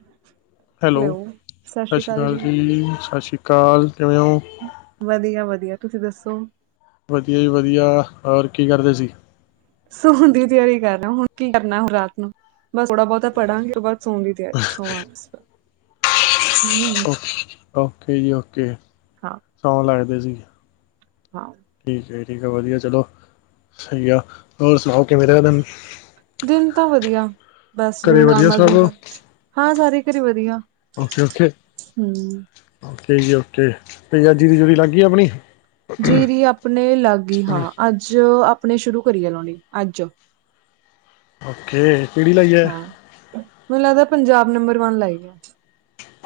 ਹਮ [unintelligible] hello, ਸਤਿ ਸ਼੍ਰੀ ਅਕਾਲ ਜੀ, ਸਤਿ ਸ਼੍ਰੀ ਅਕਾਲ, ਕਿਵੇਂ ਹੋ? ਵਧੀਆ--ਵਧੀਆ ਤੁਸੀ ਦੱਸੋ? ਵਧੀਆ ਜੀ ਵਧੀਆ ਹੋਰ ਕੀ ਕਰਦੇ ਸੀ ਸੋਣ ਦੀ ਤਿਆਰੀ ਕਰ ਰਿਹਾ ਹੁਣ ਕੀ ਕਰਨਾ ਰਾਤ ਨੂੰ ਬਸ ਥੋੜਾ ਬਹੁਤਾ ਪੜਾਂਗੇ ਬਸ ਸੋਣ ਦੀ ਤਿਆਰੀ ਸੋਣਾ ਬਸ ਓ ਓਕੇ ਜੀ ਓਕੇ ਹਾਂ-ਹਾਂ। ਸੌਣ ਲੱਗਦੇ ਸੀ ਠੀਕ ਹੈ ਜੀ ਠੀਕ ਹੈ ਵਧੀਆ ਚਲੋ ਸਹੀ ਆ ਹੋਰ ਸੁਣਾਓ ਕਿਵੇਂ ਰਿਹਾ ਦਿਨ ਦਿਨ ਤਾਂ ਵਧੀਆ ਬਸ ਘਰੇ ਜਿਵੇਂ ਵਧੀਆ ਨੋਰਮਲ ਸਭ ਦਿਨ ਦਾ ਹਾਂ ਸਾਰੀ [unintelligible] ਵਧੀਆ ਓਕੇ ਓਕੇ ਹੂੰ। ਓਕੇ ਜੀ ਓਕੇ ਠੀਕ ਆ ਜੀਰੀ ਜੁਰੀ ਲੱਗ ਗਈ ਆ ਆਪਣੀ ਜੀਰੀ ਆਪਣੇ ਲਾਗੀ ਹਾਂ ਅੱਜ ਆਪਣੇ ਸ਼ੁਰੂ ਕਰੀਏ ਲਾਉਣੀ ਅੱਜ ਓਕੇ ਕਿਹੜੀ ਲਾਈ ਹੈ ਹਾਂ ਮੈਨੂੰ ਲੱਗਦਾ ਪੰਜਾਬ ਨੰਬਰ ਵਨ ਲਾਈ ਆ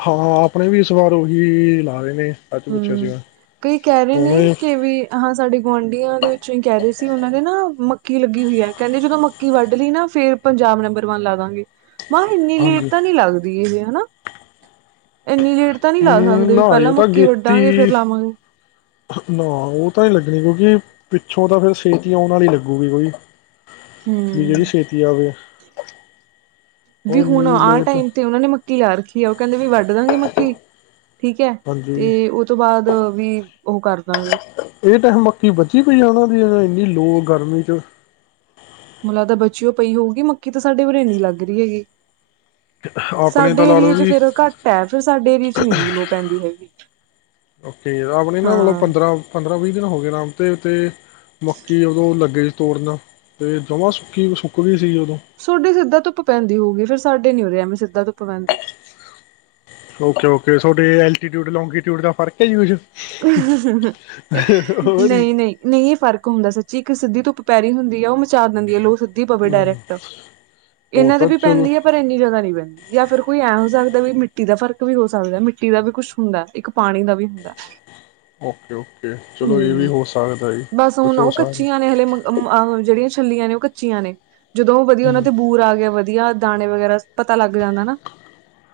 ਹਾਂ ਆਪਣੇ ਵੀ ਇਸ ਵਾਰ ਉਹੀ ਲਾ ਰਹੇ ਨੇ ਅੱਜ ਪੁੱਛਿਆ ਸੀ ਹੂੰ ਮੈਂ ਕਈ ਕਹਿ ਰਹੇ ਨੇ ਉਹਨੇ ਕਿ ਵੀ ਹਾਂ ਸਾਡੇ ਗੁਆਂਢੀਆਂ ਦੇ ਵਿੱਚੋਂ ਹੀ ਕਹਿ ਰਹੇ ਸੀ ਉਹਨਾਂ ਦੇ ਨਾ ਮੱਕੀ ਲੱਗੀ ਹੋਈ ਹੈ ਕਹਿੰਦੇ ਜਦੋਂ ਮੱਕੀ ਵੱਢ ਲਈ ਨਾ ਫੇਰ ਪੰਜਾਬ ਨੰਬਰ ਵਨ ਲਾਦਾਂਗੇ ਮਹਾ ਇੰਨੀ ਲੇਟ ਹਾਂਜੀ ਤਾਂ ਨਹੀਂ ਲੱਗਦੀ ਇਹ ਨਾ ਏਨੀ ਲੇਟ ਤਾਂ ਨਹੀਂ ਲਾ ਹਮ ਸਕਦੇ ਵੀ ਨਾ ਪਹਿਲਾਂ ਉਹ ਤਾਂ ਮੱਕੀ ਗੇਤੀ ਵੱਢਾਂਗੇ ਫੇਰ ਲਾਵਾਂਗੇ ਨਾ ਉਹ ਤਾਂ ਹੀ ਲੱਗਣੀ ਕਿਉਂਕਿ ਪਿੱਛੋਂ ਤਾਂ ਫਿਰ ਛੇਤੀ ਆਉਣ ਵਾਲੀ ਲੱਗੂਗੀ ਕੋਈ ਵੀ ਜਿਹੜੀ ਹੂੰ ਛੇਤੀ ਆਵੇ ਉਹ ਵੀ ਹੁਣ ਇੰਨੀ ਆਹ ਲੇਟ ਟਾਈਮ ਤੇ ਉਹਨਾਂ ਨੇ ਮੱਕੀ ਲਾ ਰੱਖੀ ਆ ਉਹ ਕਹਿੰਦੇ ਵੀ ਵੱਢ ਦਾਂਗੇ ਮੱਕੀ ਠੀਕ ਹੈ ਹਾਂਜੀ ਤੇ ਉਹ ਤੋਂ ਬਾਅਦ ਵੀ ਉਹ ਕਰ ਦਾਂਗੇ ਇਹ ਟਾਈਮ ਮੱਕੀ ਬਚੀ ਪਈ ਆ ਉਹਨਾਂ ਦੀ ਇੰਨੀ ਲੋ ਗਰਮੀ ਚ ਮੈਨੂੰ ਲੱਗਦਾ ਬਚੀਓ ਪਈ ਹੋਊਗੀ ਮੱਕੀ ਤਾਂ ਸਾਡੇ ਉਰੇ ਇਨੀ ਲੱਗ ਰਹੀ ਗੀ ਆਪਣੇ ਤਾਂ ਸਾਡੇ ਲਾ ਲਓ ਏਰੀਏ ਚ ਵੀ ਫੇਰ ਘੱਟ ਐ ਫਿਰ ਸਾਡੇ ਏਰੀਏ ਚ ਨੀ ਐਨੀ ਲੋ ਪੈਂਦੀ ਹੈਗੀ ਓਕੇ ਆਪਣੇ ਨਾ ਮਤਲਬ ਹਾਂ। ਪੰਦਰਾਂ ਪੰਦਰਾਂ ਵੀਹ ਦਿਨ ਹੋ ਗਏ ਰਾਮ ਤੇ ਤੇ ਮੱਕੀ ਉਦੋਂ ਲੱਗੇ ਸੀ ਤੋੜਨਾ ਤੇ ਜਮਾ ਸੁੱਕੀ ਸੁੱਕ ਗਈ ਸੀ ਉਦੋਂ ਤੁਹਾਡੀ ਸਿੱਧਾ ਧੁੱਪ ਪੈਂਦੀ ਹੋਊਗੀ ਫੇਰ ਸਾਡੇ ਨੀ ਉਰੇ ਐਵੇਂ ਸਿੱਧਾ ਧੁੱਪ ਪੈਂਦੀ ਓਕੇ ਓਕੇ ਤੁਹਾਡੇ ਐਲਟੀਟਿਊਡ ਲੋਂਗੀਟਿਊਡ ਦਾ ਫਰਕ ਹੋਰ ਹੀ ਨਹੀਂ ਨਹੀਂ ਨਹੀਂ ਇਹ ਫ਼ਰਕ ਹੁੰਦਾ ਸੱਚੀ ਇੱਕ ਸਿੱਧੀ ਤੋਂ ਪੈਰੀ ਹੁੰਦੀ ਹੈ ਉਹ ਮਚਾਅ ਦਿੰਦੀ ਹੈ ਲੋ ਸਿੱਧੀ ਪਵੇ ਡਾਇਰੈਕਟ ਉਹ ਇਹਨਾਂ ਤੇ ਤਾਂ ਵੀ ਚਲੋ ਪੈਂਦੀ ਹੈ ਪਰ ਇੰਨੀ ਜਿਆਦਾ ਨਹੀਂ ਪੈਂਦੀ ਜਾਂ ਫਿਰ ਕੋਈ ਐਂ ਹੋ ਸਕਦਾ ਵੀ ਮਿੱਟੀ ਦਾ ਫ਼ਰਕ ਵੀ ਹੋ ਸਕਦਾ ਮਿੱਟੀ ਦਾ ਵੀ ਕੁਛ ਹੁੰਦਾ ਇੱਕ ਪਾਣੀ ਦਾ ਵੀ ਹੁੰਦਾ ਓਕੇ ਓਕੇ ਚਲੋ ਇਹ ਵੀ ਹੂੰ ਹੋ ਸਕਦਾ ਜੀ ਬਸ ਹੁਣ ਕੁਛ ਹੋ ਉਹ ਕੱਚੀਆਂ ਸਕਦਾ ਨੇ ਹਲੇ ਜਿਹੜੀਆਂ ਛੱਲੀਆਂ ਨੇ ਉਹ ਕੱਚੀਆਂ ਨੇ ਜਦੋਂ ਉਹ ਵਧੀਆ ਉਹਨਾਂ ਤੇ ਬੂਰ ਆ ਗਿਆ ਵਧੀਆ ਵਧੀਆ ਦਾਣੇ ਵਗੈਰਾ ਪਤਾ ਲੱਗ ਜਾਂਦਾ ਨਾ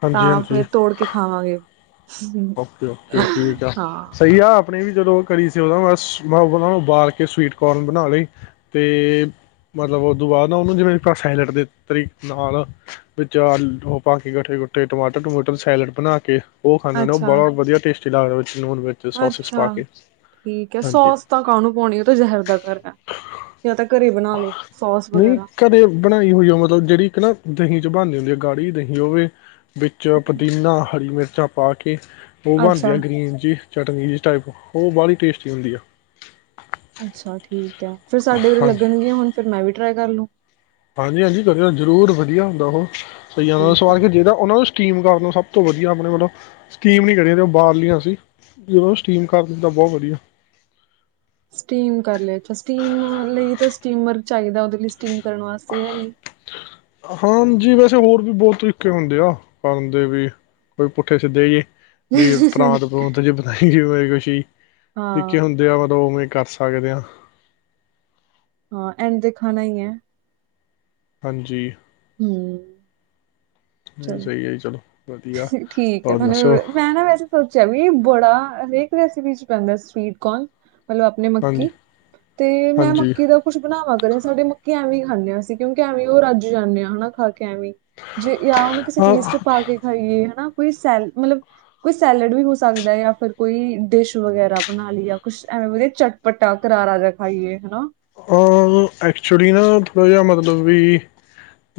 ਹਾਂਜੀ ਤਾਂ ਹਾਂਜੀ ਫੇਰ ਤੋੜ ਕੇ ਖਾਵਾਂਗੇ ਓਕੇ ਓਕੇ ਠੀਕ ਆ ਹਾਂ ਸਹੀ ਆ ਆਪਣੇ ਵੀ ਜਦੋਂ ਉਹ ਕਰੀ ਸੀ ਉਹਦਾ ਮਸ ਮੈਂ ਉਹਨਾਂ ਨੂੰ ਉਬਾਲ ਕੇ ਸਵੀਟ ਕੋਰਨ ਬਣਾ ਲਈ ਤੇ ਮਤਲਬ ਉਹਦੋਂ ਬਾਅਦ ਨਾ ਉਹਨੂੰ ਜਿਵੇਂ ਆਪ ਸੈਲਟ ਦੇ ਤਰੀ ਨਾਲ ਵਿੱਚ ਉਹ ਪਾ ਕੇ ਇਕੱਠੇ ਟਮਾਟਰ ਟਮੂਟਰ ਸੈਲਡ ਬਣਾ ਕੇ ਉਹ ਖਾਂਦੇੁੰ ਉਹ ਅੱਛਾ ਬੜਤ ਵਧੀਆ ਟੇਸਟੀ ਲਗਦਾਦੇ ਅੱਛਾ ਠੀਕ ਹੈ ਹਾਂਜੀ ਸੋਸ ਤਾਂ ਕਾਹਨੂੰ ਪਾਉਣੀ ਉਹ ਤਾਂ ਜ਼ਹਿਰ ਦਾ ਕਰ ਹੈ ਜਾਂ ਤਾਂ ਘਰੇ ਬਣਾ ਲੋ ਸੋਸ ਨਹੀਂ ਵਗੈਰਾ ਘਰੇ ਬਣਾਈ ਹੋਈ ਉਹ ਮਤਲਬ ਜਿਹੜੀ ਇੱਕ ਨਾ ਦਹੀਂ ਚ ਬਣਦੀ ਹੁੰਦੀ ਆ ਗਾੜੀ ਦਹੀਂ ਉਹਵੇ ਵਿੱਚ ਪੁਦੀਨਾ ਹਰੀ ਮਿਰਚਾਂ ਪਾ ਕੇ ਉਹ ਅੱਛਾ ਬਣਦੀਆਂ ਗ੍ਰੀਨ ਜੀ ਚਟਨੀ ਜ ਟਾਈਪ ਉਹ ਬਾਹਲੀ ਟੇਸਟੀ ਹੁੰਦੀ ਆ ਅੱਛਾ ਠੀਕ ਹੈ ਫਿਰ ਸਾਡੇ ਉਰੇ ਹਾਂਜੀ, ਲੱਗਣਗੀਆਂ ਹੁਣ ਫਿਰ ਮੈਂ ਵੀ ਟਰਾਈ ਕਰ ਲੂੰ ਹਾਂਜੀ ਹਾਂਜੀ ਕਰਿਓ ਜ਼ਰੂਰ ਵਧੀਆ ਹੁੰਦਾ ਉਹ ਸਹੀ ਆ ਠੀਕ ਹੈ ਸਵਾਰ ਜਿਹਦਾ ਉਹਨਾਂ ਨੂੰ ਸਟੀਮ ਕਰਨ ਨੂੰ ਸਭ ਤੋਂ ਵਧੀਆ ਆਪਣੇ ਮਤਲਬ ਸਟੀਮ ਨੀ ਕਰੀਆਂ ਉਬਾਲ ਲਈਆਂ ਸੀ ਜੇ ਓਹਨੂੰ ਸਟੀਮ ਕਰ ਦਿੰਦਾ ਬਹੁਤ ਵਧੀਆ ਸਟੀਮ ਕਰ ਲਿਆ ਸਟੀਮ ਲਈ ਤਾਂ ਸਟੀਮਰ ਚਾਹੀਦਾ ਉਹਦੇ ਲਈ ਸਟੀਮ ਕਰਨ ਵਾਸਤੇ ਯਾ ਨੀ ਜੀ ਵੈਸੇ ਹੋਰ ਵੀ ਬਹੁਤ ਤਰੀਕੇ ਹੁੰਦੇ ਆ ਕਰਨ ਦੇ ਵੀ ਕੋਈ ਪੁੱਠੇ ਸਿੱਧੇ ਜੇ ਵੀ ਨਹੀਂ ਪ੍ਰਾਂਤ ਪ੍ਰੂਤ ਚ ਬਣਾਈ ਗ ਮਰੇ ਕੁਛ ਨਿੱਕੇ ਹਾਂ ਹੁੰਦੇ ਆ ਮਤਲਬਵੇਂ ਕਰ ਸਕਦੇ ਆ ਹਾਂ ਐਡਂ ਤੇ ਖਾਣਾ ਇਐ ਹਾਂਜੀ [inaudible] ਨਹੀਂ ਚਲੋ ਸਹੀ ਹੈ ਜੀ ਚਲੋ ਵਧੀਆ ਠੀਕ ਹੈ ਹੋਰ ਤੁਹਾਨੂੰ ਦੱਸੋ ਮੈਂ ਨਾ ਵੈਸੇ ਸੋਚਿਆ ਵੀ ਬੜਾ ਹਰੇਕ ਰੈਸਿਪੀ ਚ ਪੈਂਦਾ ਸਵੀਟਕੋਨ ਮਤਲਬ ਆਪਣੇ ਹਾਂਜੀ ਮੱਕੀ ਤੇ ਮੈਂ ਹਾਂਜੀ ਮੱਕੀ ਦਾ ਕੁੱਛ ਬਣਾਵਾਂ ਕਰ ਸਾਡੇ ਮੱਕੀ ਐਵੇਂ ਖਾਂਦੇ ਹਾਂਸੀਂ ਕਿਉਂਕਿ ਐਵੇਂ ਉਹ ਰੱਜ ਜਾਂਦੇ ਹਾਂ ਹਨਾ ਖਾ ਕੇ ਐਵੇਂ ਜੇ ਜਾਂ ਉਹਨੂੰ ਕਿਸੇ ਹਾਂ ਚੀਜ਼ ਚ ਪਾ ਕੇ ਖਾਈਏ ਹਨਾ ਕੋਈ ਸੈ ਮਤਲਬ ਕੋਈ ਸੈਲਡ ਵੀ ਹੋ ਸਕਦਾ ਜਾਂ ਫਿਰ ਕੋਈ ਡਿਸ਼ ਵਗੈਰਾ ਬਣਾ ਲਈ ਜਾਂ ਕੁਛ ਐਵੇਂ ਚਟਪਟਾ ਕਰਾਰਾ ਜਾ ਖਾਈਏ ਹਨਾ ਹਾਂ ਐਕਚੁਲੀ ਨਾ ਥੋੜ੍ਹਾ ਜਿਆ ਮਤਲਬ ਵੀ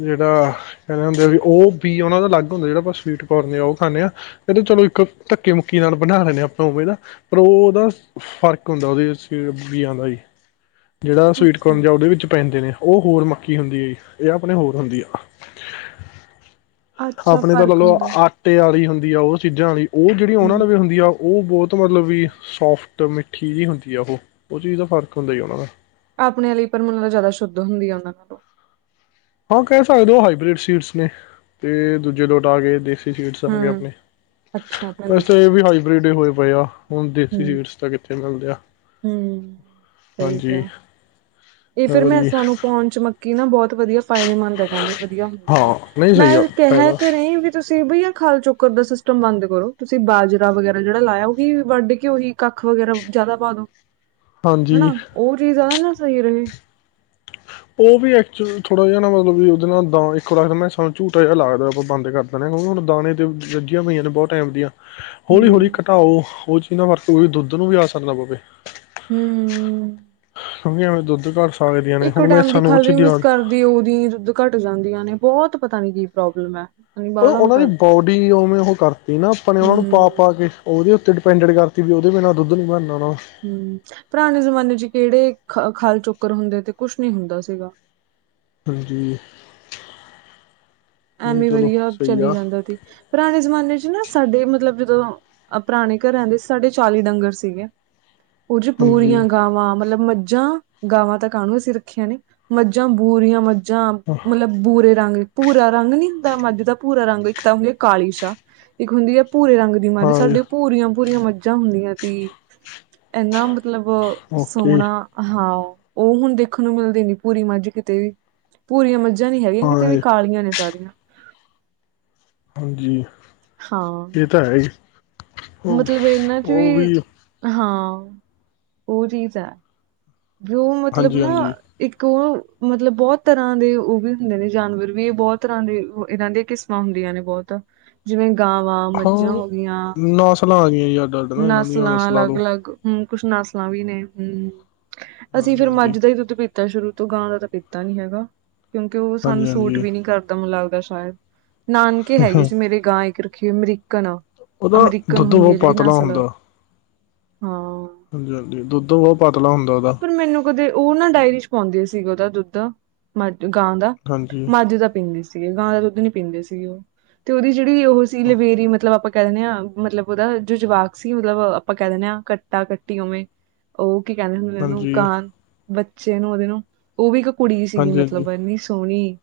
ਜਿਹੜਾ ਕਹਿੰਦੇ ਹੁੰਦੇ ਵੀ ਉਹ ਪਿਓ ਉਹਨਾ ਦਾ ਅਲੱਗ ਹੁੰਦਾ ਜਿਹੜਾ ਆਪਾਂ ਸਵੀਟਕਰਨ ਆ ਉਹ ਖਾਂਦੇ ਹਾਂ ਇਹਦੇ ਚਲੋ ਇੱਕ ਧੱਕੇ ਮੁੱਕੀ ਨਾਲ ਬਣਾ ਲੈਂਨੇ ਆ ਨਾ ਆਪਾਂ ਓਵੇਂ ਨਾ ਪਰ ਓਦਾ ਫ਼ਰਕ ਹੁੰਦਾ ਓਦੇ ਵਿਚ ਵੀ [inaudible] [inaudible] ਜੇੜਾ ਅੱਛਾ ਸਵੀਟਕਰਨ ਜਾਂ ਓਦੇ ਵਿੱਚ ਪੈਂਦੇ ਨੇ ਓ ਹੋਰ ਮੱਕੀ ਹੁੰਦੀ ਐ ਜੀ ਏ ਆਪਣੇ ਹੋਰ ਹੁੰਦੀ ਆ। ਅੱਛਾ ਆਪਣੇ ਤਾਂ ਲਾ ਫ਼ਰਕ ਲਓ ਹੁੰਦਾ ਆਟੇ ਆਲੀ ਹੁੰਦੀ ਆ ਓ ਚੀਜ਼ਾਂ ਆਲੀ ਓ ਜੇੜੀ ਹੂੰ ਓਨਾਂ ਲਵੇ ਹੁੰਦੀ ਆ ਓ ਬੋਤ ਮਤਲਬ ਵੀ ਸੋਫਟ ਮਿੱਠੀ ਜੀ ਹੁੰਦੀ ਆ ਓਹ ਓ ਚੀਜ਼ ਦਾ ਫ਼ਰਕ ਹੁੰਦਾ ਓਨਾਂ ਦਾ ਆਪਣੇ ਲਈ ਪਰ ਮੈਨੂੰ ਲਗਦਾ ਜ਼ਿਆਦਾ ਸ਼ੁੱਧ ਹੁੰਦੀ ਆ ਓਨਾਂ ਤੋਂ ਹਾਂ ਕਿ ਸਕਦੇ ਹੋ ਹਾਈਬ੍ਰਿਡ ਸੀਡਸ ਨੇ ਤੇ ਦੂਜੇ ਲੋਟ ਆ ਗਏ ਦੇ ਹੂੰ ਆਪਣੇ ਅੱਛਾ ਆਪਣੇ ਵੈਸੇ ਤਾਂ ਦੇਸੀ ਏ ਵੀ ਸਵੀਟਸ ਹਾਈਬ੍ਰਿਡ ਹੀ ਹੋਏ ਪਏ ਆ ਹੁਣ ਹੂੰ ਦੇਸੀ ਸੀਡਸ ਤਾਂ ਕਿੱਥੇ ਮਿਲਦੇ ਆ ਹੂੰ ਸਈ ਹਾਂਜੀ ਕਿਆ ਏ ਫਿਰ ਹਾਂਜੀ ਬੈਸਾਂ ਨੂੰ ਪੌਣ ਚ ਮੱਕੀ ਨਾ ਬੋ ਵਧੀਆ ਫਾਇਦੇਮੰਦ ਐ ਕੈਦੇ ਵਧੀਆ ਹੁੰਦੀ ਆ ਹਾਂ ਨਹੀਂ ਮੈਂ ਸਹੀ ਆ ਕਿਹਾ ਫਾਇਦਾ ਘਰੇ ਵੀ ਤੁਸੀਂ ਤੁਸੀਂ ਬਈਆ ਖਾਲ ਚੋੱਕਰ ਦਾ ਸਿਸਟਮ ਬੰਦ ਕਰੋ ਤੁਸੀਂ ਬਾਜਰਾ ਵਗੈਰਾ ਜੇੜਾ ਲਾਇਆ ਓਹੀ ਵੱਢ ਕੇ ਓਹੀ ਕੱਖ ਵਗੈਰਾ ਜਾਦਾ ਪਾ ਦੋ ਹਨਾ ਹਾਂਜੀ ਓ ਚੀਜ਼ ਦਾ ਨਾ ਸਹੀ ਰਹੇ ਓ ਵੀ ਐਕਚਲ ਥੋੜਾ ਜਾ ਨਾ ਮਤਲਬ ਵੀ ਓਦੇ ਨਾਲ ਦਾ ਇੱਕੋ ਲੱਖਤ ਮੈਂਸਾਂ ਨੂੰ ਝੂਟਾ ਜਾ ਲੱਗਦਾ ਆਪਾ ਬੰਦ ਕਰ ਦਨੇ ਆ ਓਨੂੰ ਹੁਣ ਦਾਣੇ ਤੇ ਵੱਝੀਆਂ ਹੋਈਆਂ ਨੇ ਬੋਤ ਟੈਮ ਦੀਆਂ। ਹੌਲੀ-ਹੌਲੀ ਹੂੰ ਘਟਾਓ ਓ ਚੀਜ਼ ਨਾ ਵਰਤ ਕੋ ਵੀ ਦੁੱਧ ਨੂੰ ਵੀ ਆ ਅਸਰ ਨਾ ਪਵੇ। ਹੂੰ ਕਿਉਂਕਿ ਐਵੇਂ ਦੁੱਧ ਘਟ ਸਕਦੀਆਂ ਨੇ ਇੱਕੋ ਹੁਣ ਮੈਂ ਟਾਈਮ ਦੀ ਸਾਨੂੰ ਉਹ ਖਲ ਵੀ ਚੀਜ਼ ਦੀ ਮਿਕਿਸ ਆਦਤ ਕਰਦੀ ਓਦੀ ਦੁੱਧ ਘੱਟ ਜਾਂਦੀਆਂ ਨੇ ਬੋਹਤ ਪਤਾ ਨੀ ਕੀ ਪ੍ਰੋਬਲਮ ਐ ਓ ਓਨਾਂ ਦੀ ਬੋਡੀ ਉਵੇਂ ਓਹ ਕਰਤੀ ਨਾ ਆਪਾਂ ਨੇ ਓਨਾ ਨੂੰ ਹੂੰ ਪਾ-ਪਾ ਕੇ ਓਦੇ ਵੀ ਡਪੈਂਡਿਡ ਕਰਤੀ ਵੀ ਓਦੇ ਬਨਾਂ ਦੁੱਧ ਨੀ ਬਣ ਹੂੰ ਪੁਰਾਣੇ ਜ਼ਮਾਨੇ ਚ ਕਿਹੜੇ ਖ ਖੱਲ ਚੋਕਰ ਹੁੰਦੇ ਤੇ ਕੁੱਛ ਨੀ ਹੁੰਦਾ ਸੀਗਾ। ਹਾਂਜੀ। ਨਹੀਂ ਐਵੇਂ ਚਲੋ ਵਧੀਆ ਸਹੀ ਚਲੀ ਆ ਜਾਂਦਾ ਤੀ ਪੁਰਾਣੇ ਜ਼ਮਾਨੇ ਚ ਨਾ ਸਾਡੇ ਮਤਲਬ ਜਦੋਂ ਪੁਰਾਣੇ ਘਰਾਂ ਦੇ ਸਾਡੇ ਚਾਲੀ ਡੰਗਰ ਸੀਗੇ। ਉਂਝ ਹਾਂਜੀ ਬੂਰੀਆਂ ਗਾਵਾਂ ਮਤਲਬ ਮੱਝਾਂ ਗਾਵਾਂ ਤਾਂ ਕਾਹਨੂੰ ਅਸੀਂ ਰੱਖੀਆਂ ਨੇ ਮੱਝਾਂ, ਬੂਰੀਆਂ ਮੱਝਾਂ ਜਾਂ ਮਤਲਬ ਬੁਰੇ ਰੰਗ ਭੂਰਾ ਰੰਗ ਨੀ ਹੁੰਦਾ ਮੱਝ ਦਾ ਭੂਰਾ ਰੰਗ ਇੱਕ ਤਾਂ ਹੁੰਦੀ ਹੈ ਕਾਲੀ ਸ਼ਾ ਇੱਕ ਹੁੰਦੀ ਆ ਭੂਰੇ ਰੰਗ ਦੀ ਮੱਝ ਹਾਏ ਸਾਡੇ ਭੂਰੀਆਂ-ਭੂਰੀਆਂ ਮੱਝਾਂ ਹੁੰਦੀਆਂ ਤੀ ਏਨਾ ਮਤਲਬ ਓਕੇ ਸੋਹਣਾ ਹਾਂ ਓ ਹੁਣ ਦੇਖਣ ਨੂੰ ਮਿਲਦੇ ਨੀ ਭੂਰੀ ਮੱਝ ਕਿਤੇ ਵੀ ਭੂਰੀਆਂ ਮੱਝਾਂ ਨੀ ਹੈਗੀਆਂ ਕਿਤੇ ਵੀ ਹਾਏ ਕਾਲੀਆਂ ਨੇ ਸਾਰੀਆਂ। ਜੀ ਹਾਂ ਉਹ ਤਾਂ ਹੈ ਈ। ਮਤਲਬ ਏਨਾਂ ਚ ਵੀ ਹਾਂ ਓਹ ਚੀਜ਼ ਐ। ਵੀ ਓਹ ਮਤਲਬ ਹਾਂਜੀ ਨਾ ਹਾਂਜੀ ਇੱਕ ਓਹ ਮਤਲਬ ਬੋਤ ਤਰ੍ਹਾਂ ਦੇ ਓਹ ਵੀ ਹੁੰਦੇ ਨੇਪ ਜਾਨਵਰ ਵੀ ਏ ਬੋਤ ਤਰ੍ਹਾਂ ਦੇ ਏਨਾਂ ਦੀਆਂ ਕਿਸਮਾਂ ਹੁੰਦੀਆਂ ਨੇ ਬਹੁਤ ਜਿਵੇਂ ਗਾਵਾਂ ਹਾਂ ਮੱਝਾਂ ਹੋ ਗੀਆਂ ਨਸਲਾਂ ਆ ਗਈਆਂ ਜੀ ਅੱਡ ਅੱਡ ਨਾ ਇਹਨਾਂ ਦੀਆਂ ਨਸਲਾਂ ਤੋਂ ਅਲੱਗ-ਅਲੱਗ ਹੂੰ ਕੁੱਛ ਨਸਲਾਂ ਵੀ ਨੇ ਹੂੰ ਅਸੀਂ ਹਾਂਜੀ ਫੇਰ ਹਾਂਜੀ ਮੱਝ ਦਾ ਹੀ ਦੁੱਧ ਪੀ ਤੇ ਸ਼ੁਰੂ ਤੋਂ ਗਾਂ ਦਾ ਤਾਂ ਪੀਤਾ ਨੀ ਹੈਗਾ, ਕਿਉਂਕਿ ਓ ਸਾਨੂੰ ਹਾਂਜੀ ਸੂਟ ਹਾਂਜੀ ਵੀ ਨੀ ਕਰਦਾ ਮਤਲਬ। ਦਾ ਸ਼ਾਇਦ ਨਾਨਕੇ ਹੈਗੀ ਸੀ ਮੇਰੇ ਗਾਂ ਇੱਕ ਰੱਖੀ ਹੋਈ ਅਮਰੀਕਨ ਆ। ਉਹਦਾ ਅਮਰੀਕਨ ਦੁੱਧ ਹੁੰਦੀ ਹੈ ਬਹੁਤ ਜਿਹੜੀ ਪਤਲਾ ਨਸਲ। ਹਾਂ। ਹਾਂਜੀ-ਹਾਂਜੀ ਦੁੱਧ ਬਹੁ ਪਤਲਾ ਹੁੰਦਾ ਉਹਦਾ। ਓ ਨਾ ਡਾਇਰੀ ਚ ਪਾਉਂਦੇ ਸੀ ਓਦਾ ਦੁੱਧ ਮੱ ਗਾਂ ਦਾ ਹਾਂਜੀ ਮੱਝ ਦਾ ਪੀਂਦੇ ਸੀ। ਸੀਗੇ ਗਾਂ ਦਾ ਦੁੱਧ ਨੀ ਪੀਂਦੇ ਸੀਗੇ ਉਹ ਤੇ ਜਿਹੜੀ ਓਹ ਸੀ ਲਵੇਰੀ ਮਤਲਬ ਆਪਾਂ ਕੈ ਦਿੰਨੇ ਆ ਮਤਲਬ ਉਹਦਾ ਜੋ ਜਵਾਕ ਸੀ ਮਤਲਬ ਆਪਾਂ ਕੈ ਦਿੰਨੇ ਹਾਂ ਕੱਟਾ ਕੱਟੀ ਉਵੇਂ ਓਹ ਕੀ ਕਹਿ ਉਹਨੂੰ ਹਾਂਜੀ ਗਾਂ ਬੱਚੇ ਨੂੰ ਉਹਦੇ ਨੂੰ ਉਹ ਵੀ ਇੱਕ ਕੁੜੀ ਸੀਗੀ ਹਾਂਜੀ ਹਾਂਜੀ ਮਤਲਬ ਇੰਨੀ ਸੋਹਣੀ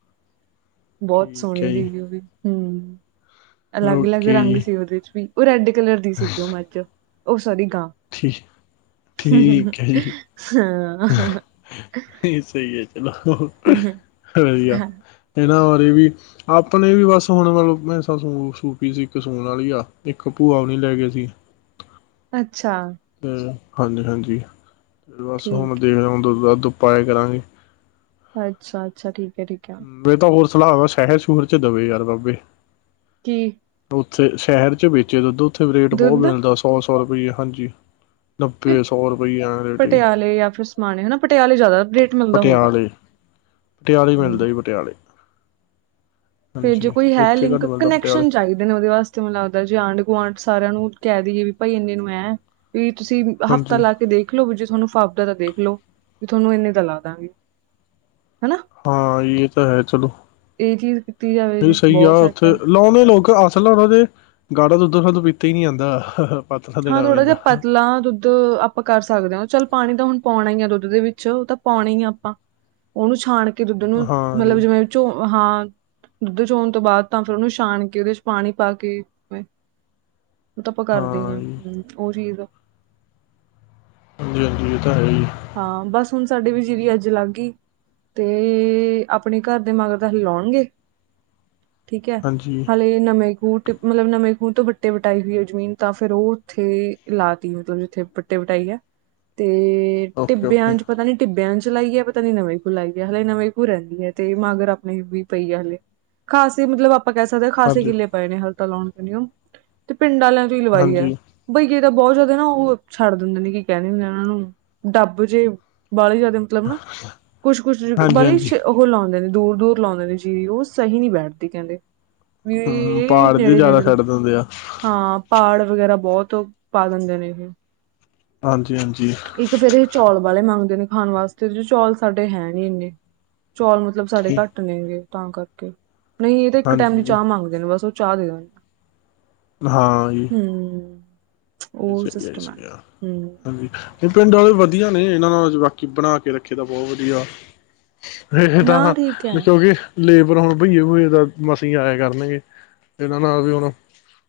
ਬਹੁਤ ਠੀਕ ਸੋਹਣੀ ਹੈ ਜੀ ਦੀ ਉਹ ਵੀ ਹੂੰ ਅਲੱਗ- ਅਲੱਗ ਓਕੇ ਰੰਗ ਜੀ ਸੀ ਉਹਦੇ ਚ ਵੀ ਉਹ ਰੈਡ ਕਲਰ ਦੀ ਸੀਗੀ ਉਹ ਮੱਝ ਉਹ ਸੌਰੀ ਗਾਂ। ਠੀਕ ਠੀਕ ਹੈ ਹਾਂ, ਸਹੀ ਹੈ ਚਲੋ ਵਧੀਆ ਹਾਂ ਇਹ ਨਾਂ ਵੀ ਆਪਣੇ ਵੀ ਬਸ ਹੁਣ ਮਤਲਬ ਮੈਸਾ ਸੂ ਪਈ ਸੀ ਇੱਕ ਸੂਨ ਵਾਲੀ ਆ ਇੱਕ ਭੂਆ ਹੋਣੀ ਲੈ ਗਏ ਸੀ। ਅੱਛਾ, ਤੇ ਹਾਂਜੀ- ਹਾਂਜੀ ਤੇ ਬਸ ਹੁਣ ਠੀਕ ਦੇਖਦਾ ਹੁਣ ਦੁੱਧ ਦੱਧ ਤੋ ਪਾਏ ਕਰਾਂਗੇ। ਅੱਛਾ -ਅੱਛਾ ਠੀਕ। ਹੈ ਠੀਕ ਹੈ ਮੈਂ ਤਾਂ ਹੋਰ ਸਲਾਹ ਵਾਂ ਸ਼ਹਿਰ ਸ਼ੂਹਰ ਚ ਦਵੇ ਯਾਰ ਬਾਬੇ। ਕੀ ਉੱਥੇ ਸ਼ਹਿਰ ਚ ਵੇਚੇ ਦੁੱਧ ਉੱਥੇ ਰੇਟ ਬਹੁਤ ਦੁੱਧ ਮਿਲਦਾ ਸੌ- ਸੌ ਰੁਪਈਏ ਹਾਂਜੀ। ਫਿਰ ਨੱਬੇ ਸੌ ਰੁਪਈਏ ਐ ਰੇਟ ਈ ਪਟਿਆਲੇ ਜਾਂ ਫਿਰ ਸਮਾਣੇ ਹਨਾ ਪਟਿਆਲੇ ਜ਼ਿਆਦਾ ਰੇਟ ਮਿਲਦਾ ਹੋਊਗਾ ਪਟਿਆਲੇ। ਪਟਿਆਲੇ ਮਿਲਦਾ ਜੀ ਪਟਿਆਲੇ। ਫੇਰ ਜੇ ਹਾਂਜੀ ਕੋਈ ਹੈ ਇੱਥੇ ਲਿੰਕ ਘੱਟ ਮਿਲਦਾ ਪਟਿਆਲੇ ਕਨੈਕਸ਼ਨ ਚਾਹੀਦੇ ਨੇ ਉਹਦੇ ਵਾਸਤੇ ਮੈਨੂੰ ਲੱਗਦਾ ਜੇ ਆਂਢ -ਗੁਆਂਢ ਚ ਸਾਰਿਆਂ ਨੂੰ ਕਹਿ ਦੇਈਏ ਵੀ ਭਾਈ ਇੰਨੇ ਨੂੰ ਐਂ ਵੀ ਤੁਸੀਂ ਹਫ਼ਤਾ ਹਾਂਜੀ ਲਾ ਕੇ ਦੇਖਲੋ ਵੀ ਜੇ ਤੁਹਾਨੂੰ ਫ ਤਾਂ ਦੇਖ ਲੋ ਵੀ ਤੁਹਾਨੂੰ ਇੰਨੇ ਦਾ ਲਾਦਾਂਗੇ। ਹਾਂ ਇਹ ਤਾਂ ਹੈ ਚਲੋ ਇਹ ਚੀਜ਼ ਕੀਤੀ ਜਾਵੇ ਇਹ ਜੇ ਸਹੀ ਆ ਬਹੁਤ ਸੈੱਟ ਹੈ ਉੱਥੇ ਲਾਉਣੇ ਲੋਕ ਅਸਲ ਉਹਨਾਂ ਦੇ ਗਾੜਾ ਦੁੱਧ ਪੀਤਾ ਹੀ ਨੀ ਜਾਂਦਾ। ਹਾਂ ਥੋੜਾ ਜਿਹਾ ਪਤਲਾ ਦੁੱਧ ਆਪਾਂ ਕਰ ਸਕਦੇ ਹਾਂ ਚੱਲ ਪਾਣੀ ਤਾਂ ਹੁਣ ਪਾਉਣਾ ਹੀ ਆ ਦੁੱਧ ਦੇ ਵਿੱਚ ਉਹ ਤਾਂ ਪਾਉਣਾ ਹੀ ਆ ਆਪਾਂ ਉਹਨੂੰ ਛਣ ਕੇ ਕਿ ਦੁੱਧ ਨੂੰ ਹਾਂ ਮਤਲਬ, ਜੀ ਜਿਵੇਂ ਓਹਦੇ ਚ ਹਾਂ। ਦੁੱਧ ਚੋਣ ਤੋਂ ਬਾਅਦ ਤਾਂ ਫਿਰ ਉਹਨੂੰ ਛਾਣ ਕੇ ਉਹਦੇ ਚ ਪਾਣੀ ਪਾ ਕੇ ਧੁੱਪ ਕਰਦੀ ਹਾਂ ਆ। ਜੀ ਓਹੀ ਦਾ ਹਾਂਜੀ ਹਾਂਜੀ ਇਹ ਤਾਂ ਹੈ ਹੀ ਹਾਂ। ਬਸ ਹੁਣ ਸਾਡੀ ਝੀਰੀ ਅੱਜ ਲੱਗ ਗਈ ਤੇ ਆਪਣੇ ਘਰ ਦੇ ਮਗਰ ਤਾਂ ਅਸੀ ਲਾਉਣਗੇ ਠੀਕ ਹੈ ਹਾਂਜੀ ਹਾਲੇ ਨਵੇਂ ਖੂਹ ਮਤਲਬ ਨਵੇਂ ਖੂਹ ਤੋਂ ਬੱਟੇ ਵਟਾਈ ਹੋਈ ਹੈ ਜਮੀਨ ਤਾਂ ਫੇਰ ਉਹ ਉੱਥੇ ਲਾ ਤੀ ਮਤਲਬ ਜਿੱਥੇ ਬੱਟੇ ਵਟਾਈ ਆ ਤੇ ਓਕੇ ਟਿੱਬਿਆਂ ਓਕੇ ਚ ਪਤਾ ਨੀ ਟਿੱਬਿਆਂ ਚ ਚਲਾਈਏ ਪਤਾ ਨੀ ਨਵੇਂ ਖੁ ਲਾਈ ਹੈ ਹਾਲੇ ਨਵੇਂ ਖੂ ਰਹਿੰਦੀ ਹੈ ਤੇ ਮਾਗਰ ਆਪਣੀ ਵੀ ਪਈ ਹੈ ਹਾਲੇ ਖਾਸੀ ਮਤਲਬ ਆਪ ਆਪਾਂ ਕਹਿ ਸਕਦੇ ਹਾਂ ਖਾਸੇ ਹਾਂਜੀ ਕਿੱਲੇ ਪਏ ਨੇ ਹਲ ਤਾਂ ਲਾਉਣ ਕਦੇ ਤੇ ਪਿੰਡ ਵਾਲਿਆਂ ਤੋਂ ਹੀ ਲਵਾਈ ਹੈ। ਹਾਂਜੀ ਬਈਏ ਤਾਂ ਬਹੁਤ ਜ਼ਿਆਦਾ ਨਾ ਉਹ ਛੱਡ ਦਿੰਦੇ ਨੇ ਕੀ ਕਹਿੰਦੇ ਹੁੰਦੇ ਉਹਨਾਂ ਨੂੰ ਡੱਬ ਜੇ ਬਾਹਲੀ ਜਿਆਦੇ ਮਤਲਬ ਨਾ ਕੁਛ ਕੁਛ ਹਾਂਜੀ ਬਾਹਲੀ ਹਾਂਜੀ ਉਹ ਲਾਉਂਦੇ ਨੇ ਦੂਰ ਦੂਰ ਲਾਉਂਦੇ ਨੇ ਜੀ ਉਹ ਸਹੀ ਨੀ ਬੈਠਦੀ ਕਹਿੰਦੇ ਵੀ ਹੂੰ ਇਹ ਪਹਾੜ ਜੇ ਨੇੜੇ ਜ਼ਿਆਦਾ ਨੇੜੇ ਛੱਡ ਦਿੰਦੇ ਆ ਹਾਂ। ਪਾੜ ਵਗੈਰਾ ਬਹੁਤ ਪਾ ਦਿੰਦੇ ਨੇ ਇਹ ਹਾਂਜੀ ਹਾਂਜੀ। ਇੱਕ ਫੇਰ ਇਹ ਚੌਲ ਵਾਲੇ ਮੰਗਦੇ ਨੇ ਖਾਣ ਵਾਸਤੇ ਜ ਚੌਲ ਸਾਡੇ ਹੈ ਨੀ ਇੰਨੇ ਚੌਲ ਮਤਲਬ ਸਾਡੇ ਘੱਟ ਨੇਗੇ ਤਾਂ ਕਰਕੇ ਨਹੀਂ ਇਹ ਤਾਂ ਇੱਕ ਟਾਈਮ ਦੀ ਹਾਂਜੀ ਚਾਹ ਮੰਗਦੇ ਨੇ ਬਸ ਉਹ ਚਾਹ ਦੇਂਦਾ। ਹਾਂ ਜੀ ਉਹ ਸਹੀ ਹੈ, ਸਿਸਟਮ ਸਹੀ ਹੈ, ਹੂੰ ਹਾਂਜੀ ਪਿੰਡ ਵਾਲੇ ਵਧੀਆ ਨੇ ਇਹਨਾਂ ਨਾਲ ਬਾਕੀ ਬਣਾ ਕੇ ਰੱਖੀ ਦਾ ਬਹੁਤ ਵਧੀਆ ਇਹ ਨਾ ਤਾਂ ਠੀਕ ਹੈ ਦੇਖੋ ਕਿਉਂਕਿ ਲੇਬਰ ਹੁਣ ਬਈਏ ਬੁਏ ਦਾ ਮਸੀਂ ਆਇਆ ਕਰਨਗੇ ਇਹਨਾਂ ਨਾਲ ਵੀ ਹੁਣ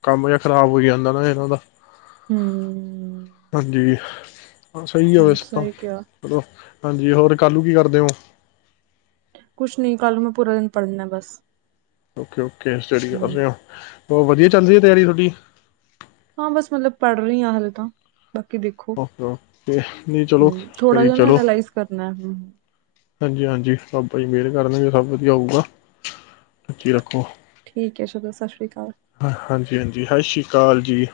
ਕੰਮ ਜਿਹਾ ਖ਼ਰਾਬ ਹੋ ਜਾਂਦਾ ਨਾ ਇਹਨਾਂ ਦਾ ਹੂੰ ਹਾਂਜੀ। ਸਹੀ ਆ ਹੂੰ, ਵੈਸੇ ਤਾਂ ਸਹੀ ਕਿਹਾ ਚਲੋ ਹਾਂਜੀ ਹੋਰ ਕੱਲ ਨੂੰ ਕੀ ਕਰਦੇ ਓ। ਕੁਛ ਨਹੀਂ ਕੱਲ ਮੈਂ ਪੂਰਾ ਦਿਨ ਪੜ੍ਹਨਾ ਬਸ ਓਕੇ ਓਕੇ ਸਟੱਡੀ ਕਰ ਹੂੰ ਰਹੇ ਹੋ ਹੋਰ ਵਧੀਆ ਚੱਲਦੀ ਹੈ ਤਿਆਰੀ ਤੁਹਾਡੀ ਹਾਂ। ਬਸ ਮਤਲਬ ਪੜ੍ਹ ਰਹੀ ਹਾਂ ਹਲੇ ਤਾਂ ਬਾਕੀ ਦੇਖੋ ਓਕੇ ਓਕੇ ਨਹੀਂ ਚਲੋ ਹੂੰ ਥੋੜਾ ਕਰੀ ਜਿ ਨਾ ਚਲੋ ਐਨਾਾਲਈਜ਼ ਕਰਨਾ ਹੂ ਹਾਂਜੀ ਹਾਂਜੀ ਰੱਬ ਜੀ ਮਿਹਰ ਕਰ ਦੇਣਗੇ ਸਭ ਵਧੀਆ ਹੋਊਗਾ ਸੱਚੀ ਰੱਖੋ ਠੀਕ ਹੈ ਚਲੋ। ਸਤਿ ਸ੍ਰੀ ਅਕਾਲ ਹਾਂਜੀ। ਹਾਂਜੀ ਸਤਿ ਸ਼੍ਰੀ ਅਕਾਲ ਜੀ